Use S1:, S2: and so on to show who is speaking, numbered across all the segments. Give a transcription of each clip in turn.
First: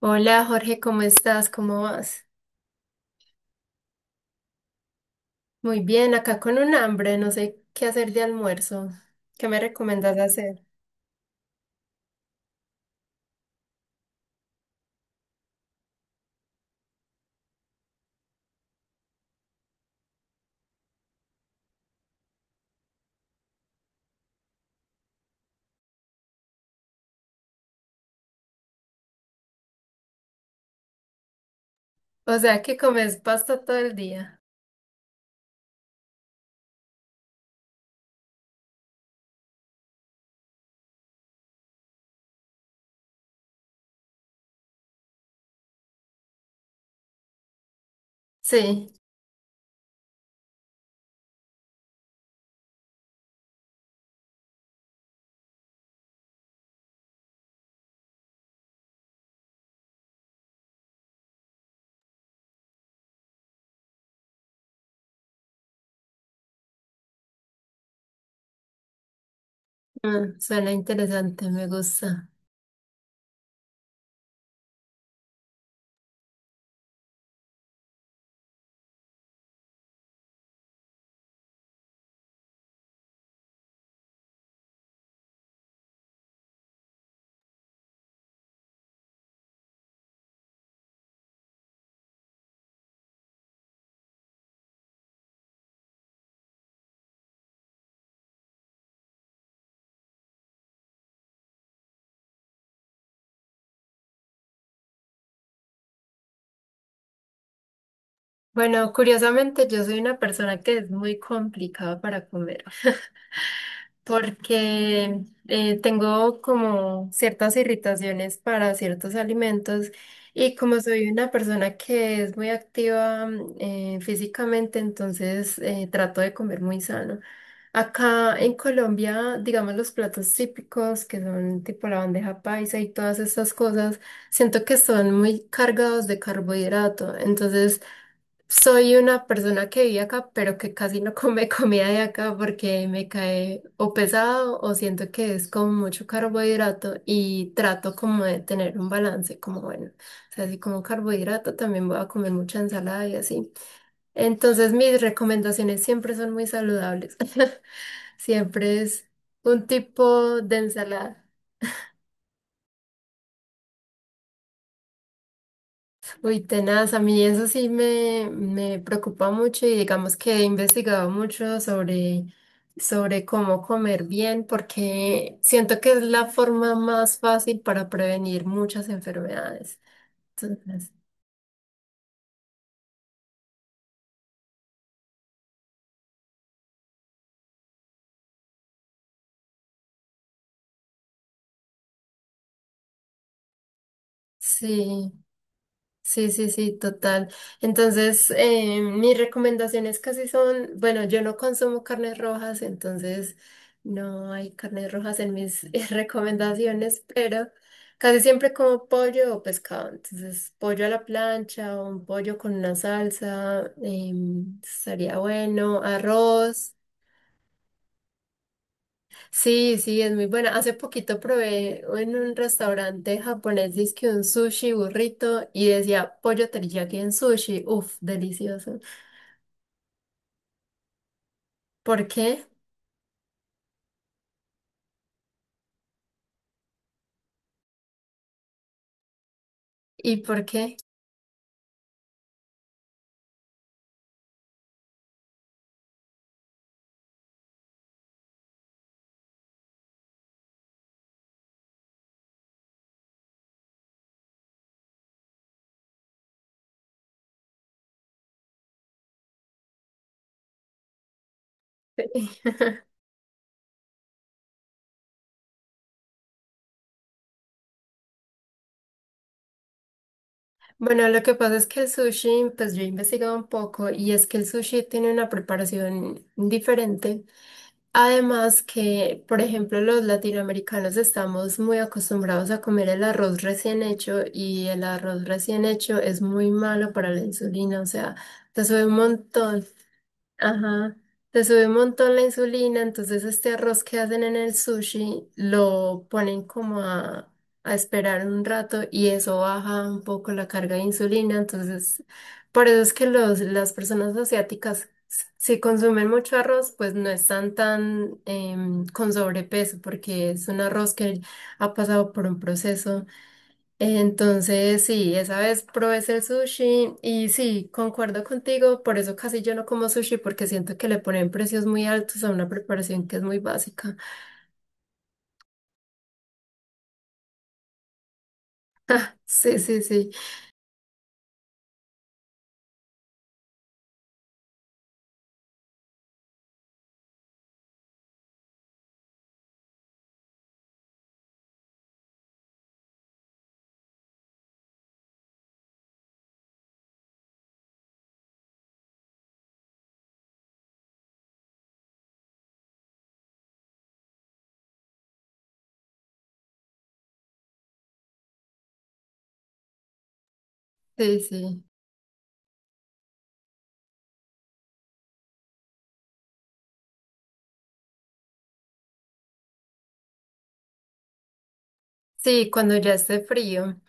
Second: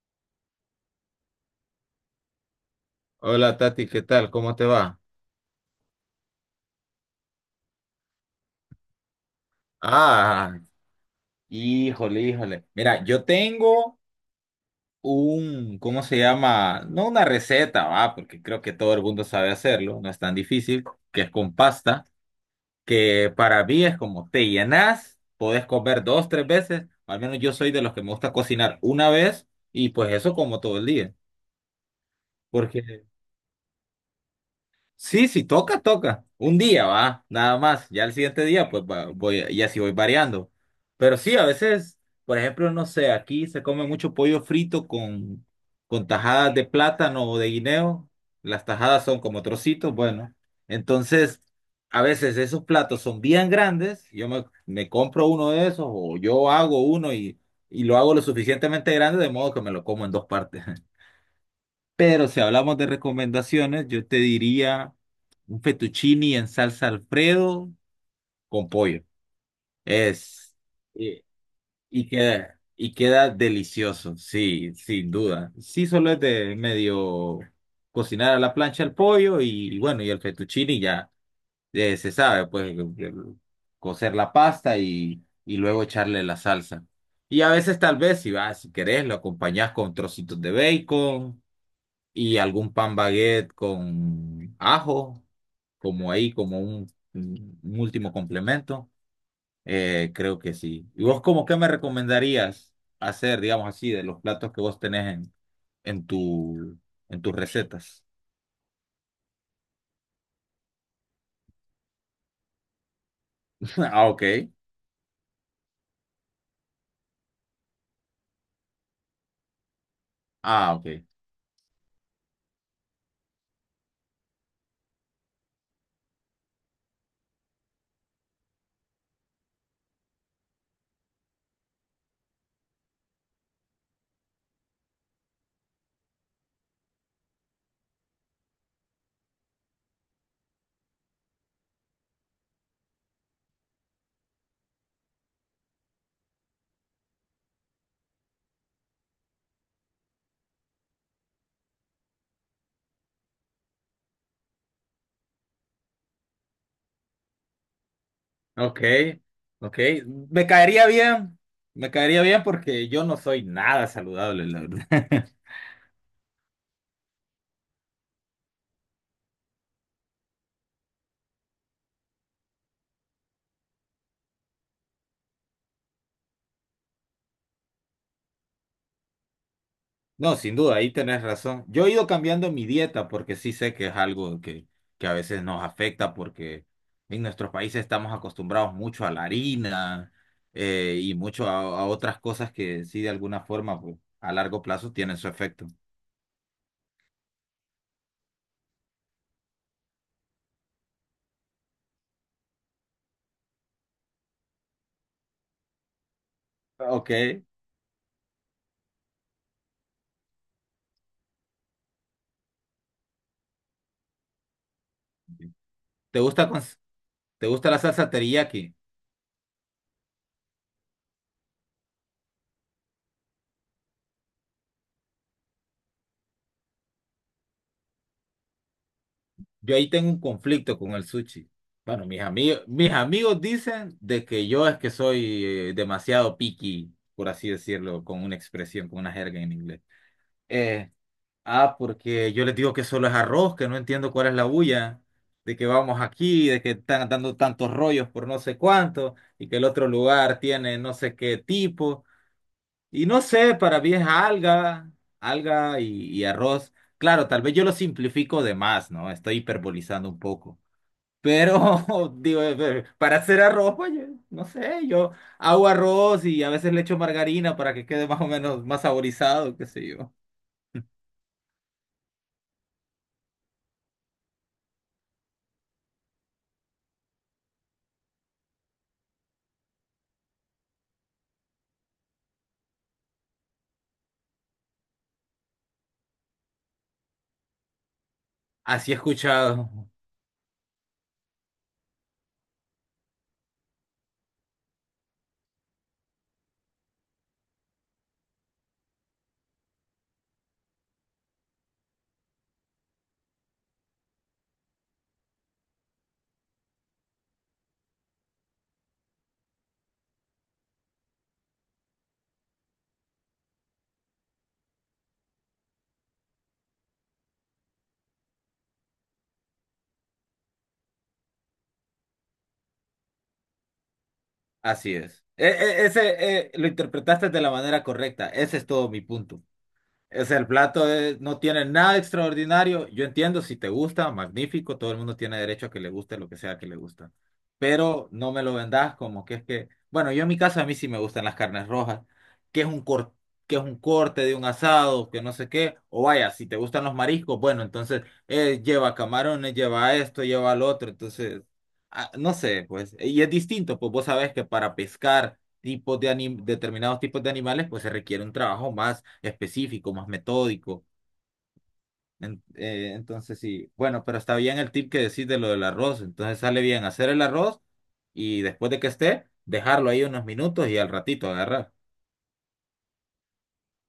S1: Hola Jorge, ¿cómo estás? ¿Cómo vas?
S2: Hola Tati, ¿qué tal? ¿Cómo te va?
S1: Muy bien, acá con un hambre, no sé qué hacer de almuerzo. ¿Qué me recomiendas
S2: Ah,
S1: hacer?
S2: híjole, híjole. Mira, yo tengo un, ¿cómo se llama? No una receta, va, porque creo que todo el mundo sabe hacerlo, no es tan difícil, que es con pasta, que para mí es como te llenas, podés comer dos, tres veces, al menos yo soy de los que me gusta cocinar una vez y pues eso como todo el día,
S1: O sea, ¿que
S2: porque
S1: comes pasta todo el día?
S2: Sí, sí, toca, toca. Un día va, nada más. Ya el siguiente día, pues voy, y así voy variando. Pero sí, a veces, por ejemplo, no sé, aquí se come mucho pollo frito con tajadas de plátano o de guineo. Las
S1: Sí,
S2: tajadas son como trocitos, bueno. Entonces, a veces esos platos son bien grandes. Yo me compro uno de esos o yo hago uno y lo hago lo suficientemente grande de modo que me lo como en dos partes. Pero si hablamos de recomendaciones, yo te diría un fettuccini en salsa Alfredo con pollo.
S1: ah,
S2: Es
S1: suena
S2: y,
S1: interesante, me
S2: y
S1: gusta.
S2: queda y queda delicioso, sí, sin duda. Sí, solo es de medio cocinar a la plancha el pollo y bueno, y el fettuccini ya se sabe, pues cocer la pasta y luego echarle la salsa. Y a veces tal vez si vas, si querés, lo acompañás con trocitos de bacon y algún pan baguette con ajo, como ahí, como un último complemento. Creo que sí. ¿Y vos como qué me recomendarías hacer, digamos así, de los platos que vos tenés en tu, en tus recetas?
S1: Bueno, curiosamente yo soy una persona que es muy complicada para comer.
S2: Ah, ok.
S1: Porque tengo como ciertas irritaciones para ciertos alimentos y
S2: Ah,
S1: como
S2: ok.
S1: soy una persona que es muy activa físicamente, entonces trato de comer muy sano. Acá en Colombia, digamos los platos típicos que son tipo la bandeja paisa y todas estas cosas, siento que son muy cargados de carbohidrato, entonces soy una persona que vive acá, pero que casi no come comida de acá porque me cae o pesado o siento que es como mucho carbohidrato y trato como de tener un balance, como bueno, o sea, si como carbohidrato también voy a comer mucha ensalada y así. Entonces mis recomendaciones siempre son muy saludables.
S2: Ok.
S1: Siempre es un
S2: Ok.
S1: tipo
S2: Me
S1: de
S2: caería
S1: ensalada.
S2: bien. Me caería bien porque yo no soy nada saludable, la verdad.
S1: Uy, tenaz, a mí eso sí me preocupa mucho y digamos que he investigado mucho sobre cómo comer bien porque siento que es la forma más fácil para prevenir muchas enfermedades.
S2: No, sin duda,
S1: Entonces,
S2: ahí tenés razón. Yo he ido cambiando mi dieta porque sí sé que es algo que a veces nos afecta porque en nuestros países estamos acostumbrados mucho a la harina y mucho a otras cosas que sí de alguna forma pues, a largo plazo
S1: sí.
S2: tienen su efecto.
S1: Sí, sí, sí, total. Entonces, mis recomendaciones casi son, bueno, yo no consumo carnes rojas, entonces no hay carnes rojas en mis recomendaciones,
S2: Ok.
S1: pero casi siempre como pollo o pescado. Entonces, pollo a la plancha o un pollo con una salsa, estaría bueno,
S2: ¿Te gusta,
S1: arroz.
S2: te gusta la salsa teriyaki?
S1: Sí, sí, es muy buena. Hace poquito probé en un restaurante japonés, dizque un sushi burrito y decía pollo teriyaki en sushi. Uf, delicioso.
S2: Yo ahí tengo un conflicto con el sushi.
S1: ¿Por
S2: Bueno, mis
S1: qué?
S2: amigos, mis amigos dicen de que yo es que soy demasiado picky, por así decirlo, con una expresión, con una jerga en inglés.
S1: ¿Y por qué?
S2: Eh, porque yo les digo que solo es arroz, que no entiendo cuál es la bulla, de que vamos aquí, de que están dando tantos rollos por no sé cuánto, y que el otro lugar tiene no sé qué tipo, y no sé, para mí es alga, alga y arroz. Claro, tal vez yo lo simplifico de más, ¿no? Estoy hiperbolizando un poco. Pero, digo, para hacer arroz, oye, no sé, yo hago arroz y a veces le echo margarina para que quede más o menos más saborizado, qué sé yo. Mm.
S1: Bueno, lo que pasa es que el sushi, pues yo he investigado un poco y es que el sushi tiene una preparación diferente. Además que, por ejemplo, los latinoamericanos estamos muy acostumbrados a comer el arroz recién hecho y el arroz recién hecho es muy malo para la insulina, o sea, te sube un
S2: Así he
S1: montón.
S2: escuchado,
S1: Ajá, te sube un montón la insulina, entonces este arroz que hacen en el sushi lo ponen como a esperar un rato y eso baja un poco la carga de insulina, entonces por eso es que las personas asiáticas, si consumen mucho arroz, pues no están tan con sobrepeso porque es un arroz que ha pasado por un proceso, entonces, sí, esa vez probé el sushi y sí, concuerdo contigo, por eso casi yo no como sushi porque siento que le ponen precios muy altos a una preparación que es muy básica.
S2: así es. Ese lo interpretaste de la manera correcta, ese es todo mi punto.
S1: Sí, sí, sí,
S2: Es el plato no tiene nada extraordinario. Yo entiendo si te gusta, magnífico, todo el mundo tiene derecho a que le guste lo que sea que le gusta. Pero no me lo vendas como que es que, bueno, yo en mi casa a mí sí me gustan las carnes rojas, que es un cor- que es un corte de un asado, que no sé qué, o vaya, si te gustan los mariscos, bueno, entonces lleva camarones, lleva esto, lleva lo otro, entonces no sé, pues, y es distinto, pues vos sabés que para pescar determinados tipos de animales, pues se requiere un trabajo más específico, más metódico.
S1: sí, sí.
S2: Entonces sí, bueno, pero está bien el tip que decís de lo del arroz. Entonces sale bien hacer el arroz y después de que esté, dejarlo ahí unos minutos y al ratito agarrar.
S1: Sí, cuando ya esté frío.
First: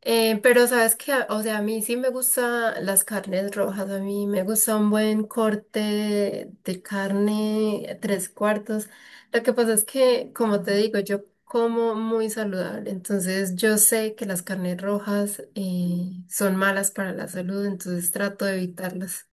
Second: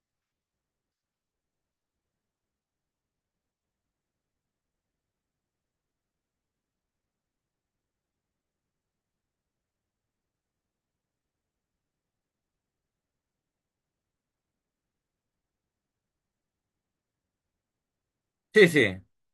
S1: Pero sabes que, o sea, a mí sí me gustan las carnes rojas, a mí me gusta un buen corte de carne tres cuartos. Lo que pasa es que, como te digo, yo como muy saludable, entonces yo sé que las carnes rojas son malas para la salud, entonces trato de
S2: Sí, sí,
S1: evitarlas.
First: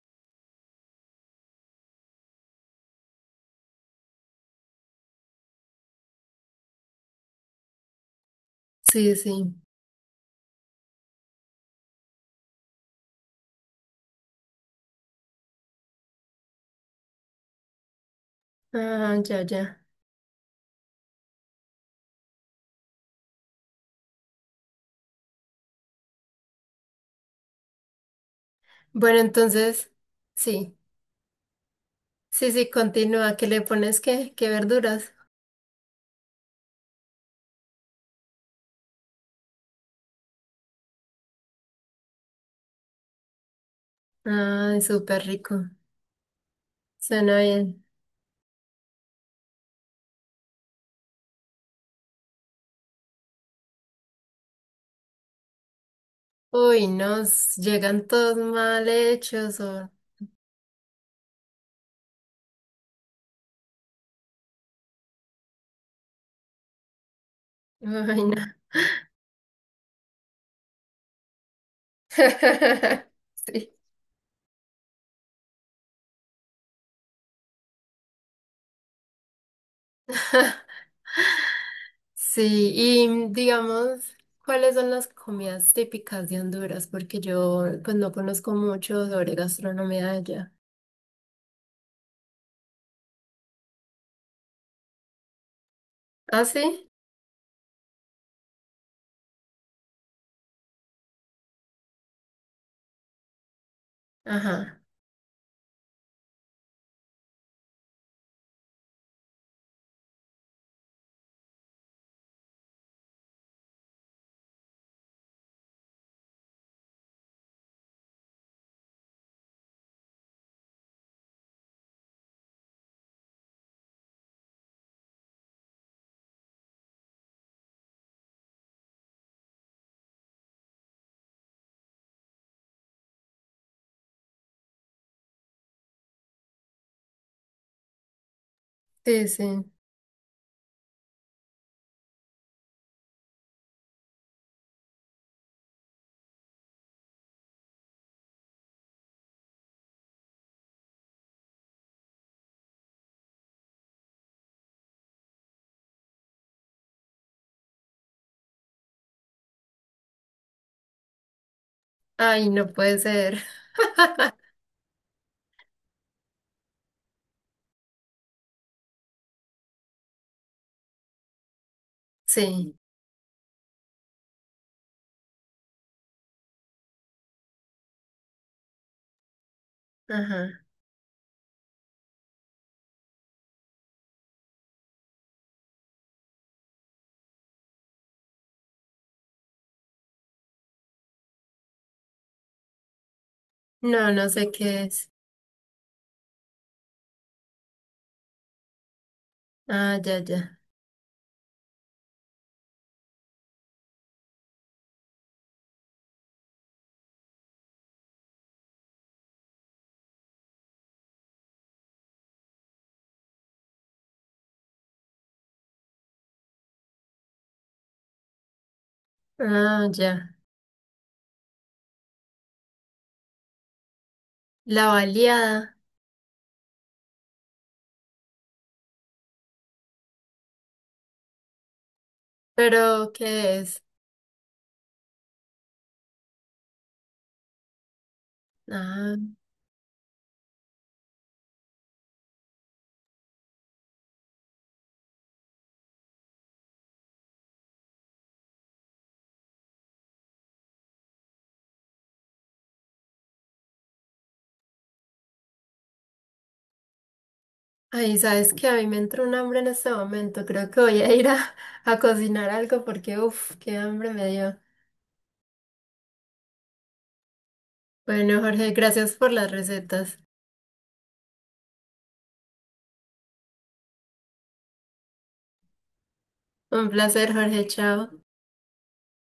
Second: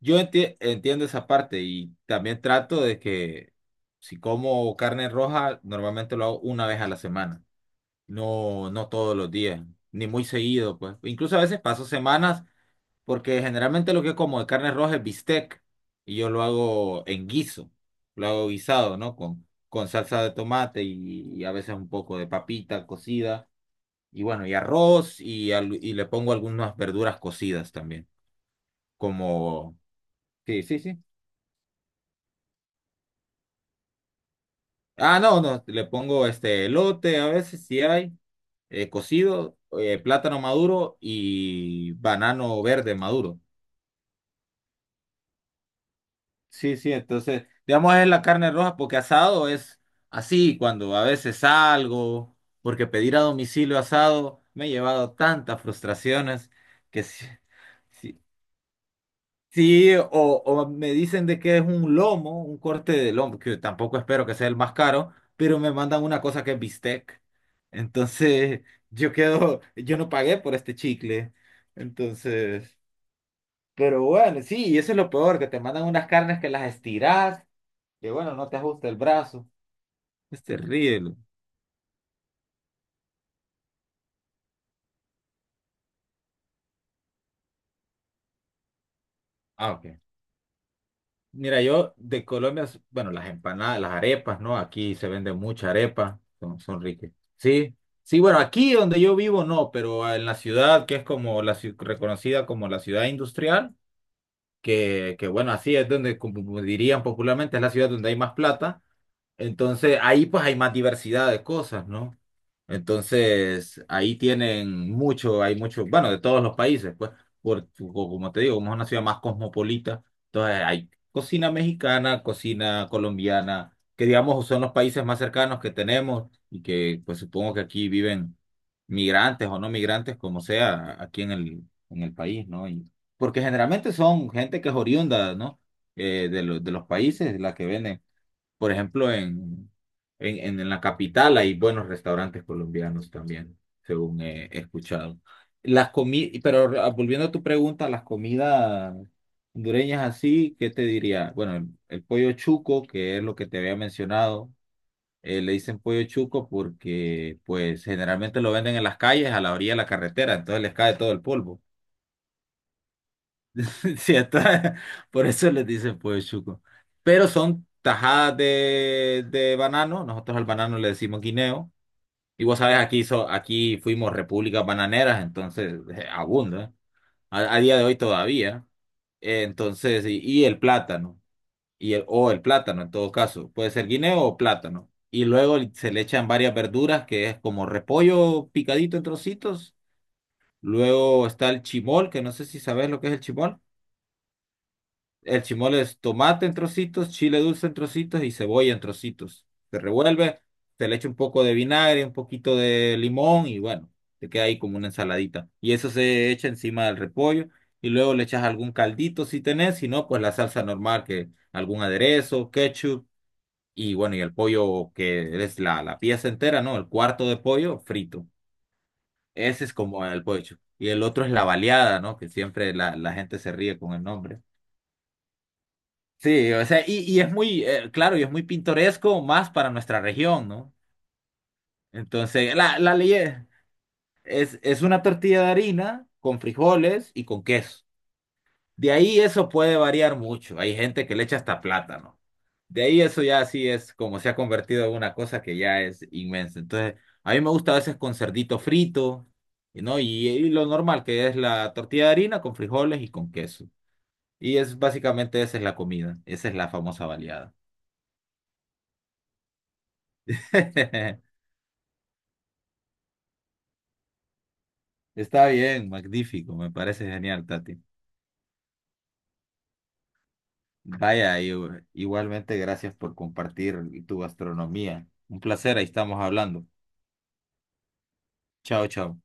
S2: yo entiendo esa parte y también trato de que si como carne roja, normalmente lo hago una vez a la semana, no, no
S1: Sí,
S2: todos los
S1: sí.
S2: días, ni muy seguido, pues. Incluso a veces paso semanas Porque generalmente lo que como de carne roja es bistec y yo lo hago en guiso, lo hago guisado, ¿no?
S1: Ah, ya, ya.
S2: Con salsa de tomate y a veces un poco de papita cocida y bueno, y arroz y, y le pongo algunas verduras cocidas también,
S1: Bueno,
S2: como...
S1: entonces,
S2: Sí,
S1: sí,
S2: sí, sí.
S1: sí, sí, continúa. ¿Qué le pones qué? ¿Qué verduras?
S2: Ah, no, no, le pongo este elote a veces si hay, cocido, plátano maduro y banano verde maduro.
S1: Ay, súper rico.
S2: Sí, sí,
S1: Suena
S2: entonces,
S1: bien.
S2: digamos es la carne roja porque asado es así cuando a veces salgo, porque pedir a domicilio asado me ha llevado tantas frustraciones
S1: Uy,
S2: que sí,
S1: nos llegan
S2: sí,
S1: todos mal hechos o...
S2: sí, o me dicen de que es un lomo, un corte de lomo, que tampoco espero que sea el más caro, pero me mandan una cosa que es bistec.
S1: Ay, no.
S2: Entonces, yo quedo, yo no pagué por este chicle. Entonces,
S1: Sí.
S2: pero bueno, sí, y eso es lo peor, que te mandan unas carnes que las estirás que bueno, no te ajusta el brazo. Es terrible.
S1: Sí, y digamos, ¿cuáles son las comidas típicas de Honduras? Porque yo pues no conozco mucho sobre
S2: Ah, ok.
S1: gastronomía de allá.
S2: Mira, yo de Colombia, bueno, las empanadas, las arepas, ¿no? Aquí se vende mucha arepa,
S1: ¿Ah,
S2: son, son
S1: sí?
S2: ricas. Sí, sí, bueno, aquí donde yo vivo no, pero en la ciudad, que es como la reconocida como la ciudad industrial,
S1: Ajá.
S2: que bueno, así es donde, como dirían popularmente, es la ciudad donde hay más plata. Entonces, ahí pues hay más diversidad de cosas, ¿no? Entonces, ahí tienen mucho, hay mucho, bueno, de todos los países, pues, por, o como te digo, como es una ciudad más cosmopolita, entonces hay cocina mexicana, cocina colombiana, que digamos son los países más cercanos que tenemos y que pues supongo que aquí viven migrantes o no migrantes, como sea, aquí en el país, ¿no? Y, porque generalmente son gente que es oriunda, ¿no? De, de los países, la que venden por ejemplo,
S1: Sí, sí.
S2: en, en la capital hay buenos restaurantes colombianos también, según he, he escuchado. Las comi pero volviendo a tu pregunta, las comidas hondureñas así, ¿qué te diría? Bueno, el pollo chuco, que es lo que te había mencionado, le dicen pollo chuco porque pues generalmente lo venden en las calles, a la orilla de la carretera, entonces les cae todo el polvo.
S1: Ay, no puede ser.
S2: Sí, por eso les dicen pues chuco. Pero son tajadas de banano. Nosotros al banano le decimos guineo. Y vos
S1: Sí.
S2: sabés, aquí, aquí fuimos repúblicas bananeras, entonces abunda. ¿Eh? A día de hoy todavía. Entonces, y el
S1: Ajá.
S2: plátano. Y el, o el plátano en todo caso. Puede ser guineo o plátano. Y luego se le echan varias verduras, que es como repollo picadito en trocitos. Luego está el chimol, que no sé si sabés lo que es el chimol.
S1: No, no sé qué es.
S2: El chimole es tomate en trocitos, chile dulce en trocitos y cebolla en trocitos. Se
S1: Ah, ya,
S2: revuelve,
S1: ya.
S2: se le echa un poco de vinagre, un poquito de limón y bueno, te queda ahí como una ensaladita. Y eso se echa encima del repollo y luego le echas algún caldito si tenés, si no, pues la salsa normal, que algún aderezo, ketchup y bueno, y el pollo que es la, la pieza entera, ¿no? El cuarto de pollo frito. Ese es
S1: Ah,
S2: como el
S1: ya.
S2: pollo. Y el otro es la baleada, ¿no? Que siempre la, la gente se ríe con el nombre.
S1: La baleada.
S2: Sí, o sea, y es muy, claro, y es muy pintoresco más para nuestra región, ¿no? Entonces, la
S1: ¿Pero
S2: ley es,
S1: qué es?
S2: es una tortilla de harina con frijoles y con queso. De
S1: Ah.
S2: ahí eso puede variar mucho. Hay gente que le echa hasta plátano. De ahí eso ya sí es como se ha convertido en una cosa que ya es inmensa. Entonces, a mí me gusta a veces con cerdito frito, ¿no? Y lo normal que es la tortilla de harina con frijoles y con queso. Y es básicamente esa es la comida, esa es la famosa baleada.
S1: Ay, sabes que a mí me entró un hambre en este momento. Creo que voy a ir a, a cocinar algo porque, uff, qué hambre me dio.
S2: Está bien, magnífico, me parece genial, Tati.
S1: Bueno, Jorge, gracias por las recetas.
S2: Vaya, igualmente gracias por compartir tu gastronomía. Un placer, ahí estamos hablando.
S1: Un placer, Jorge, chao.
S2: Chao, chao.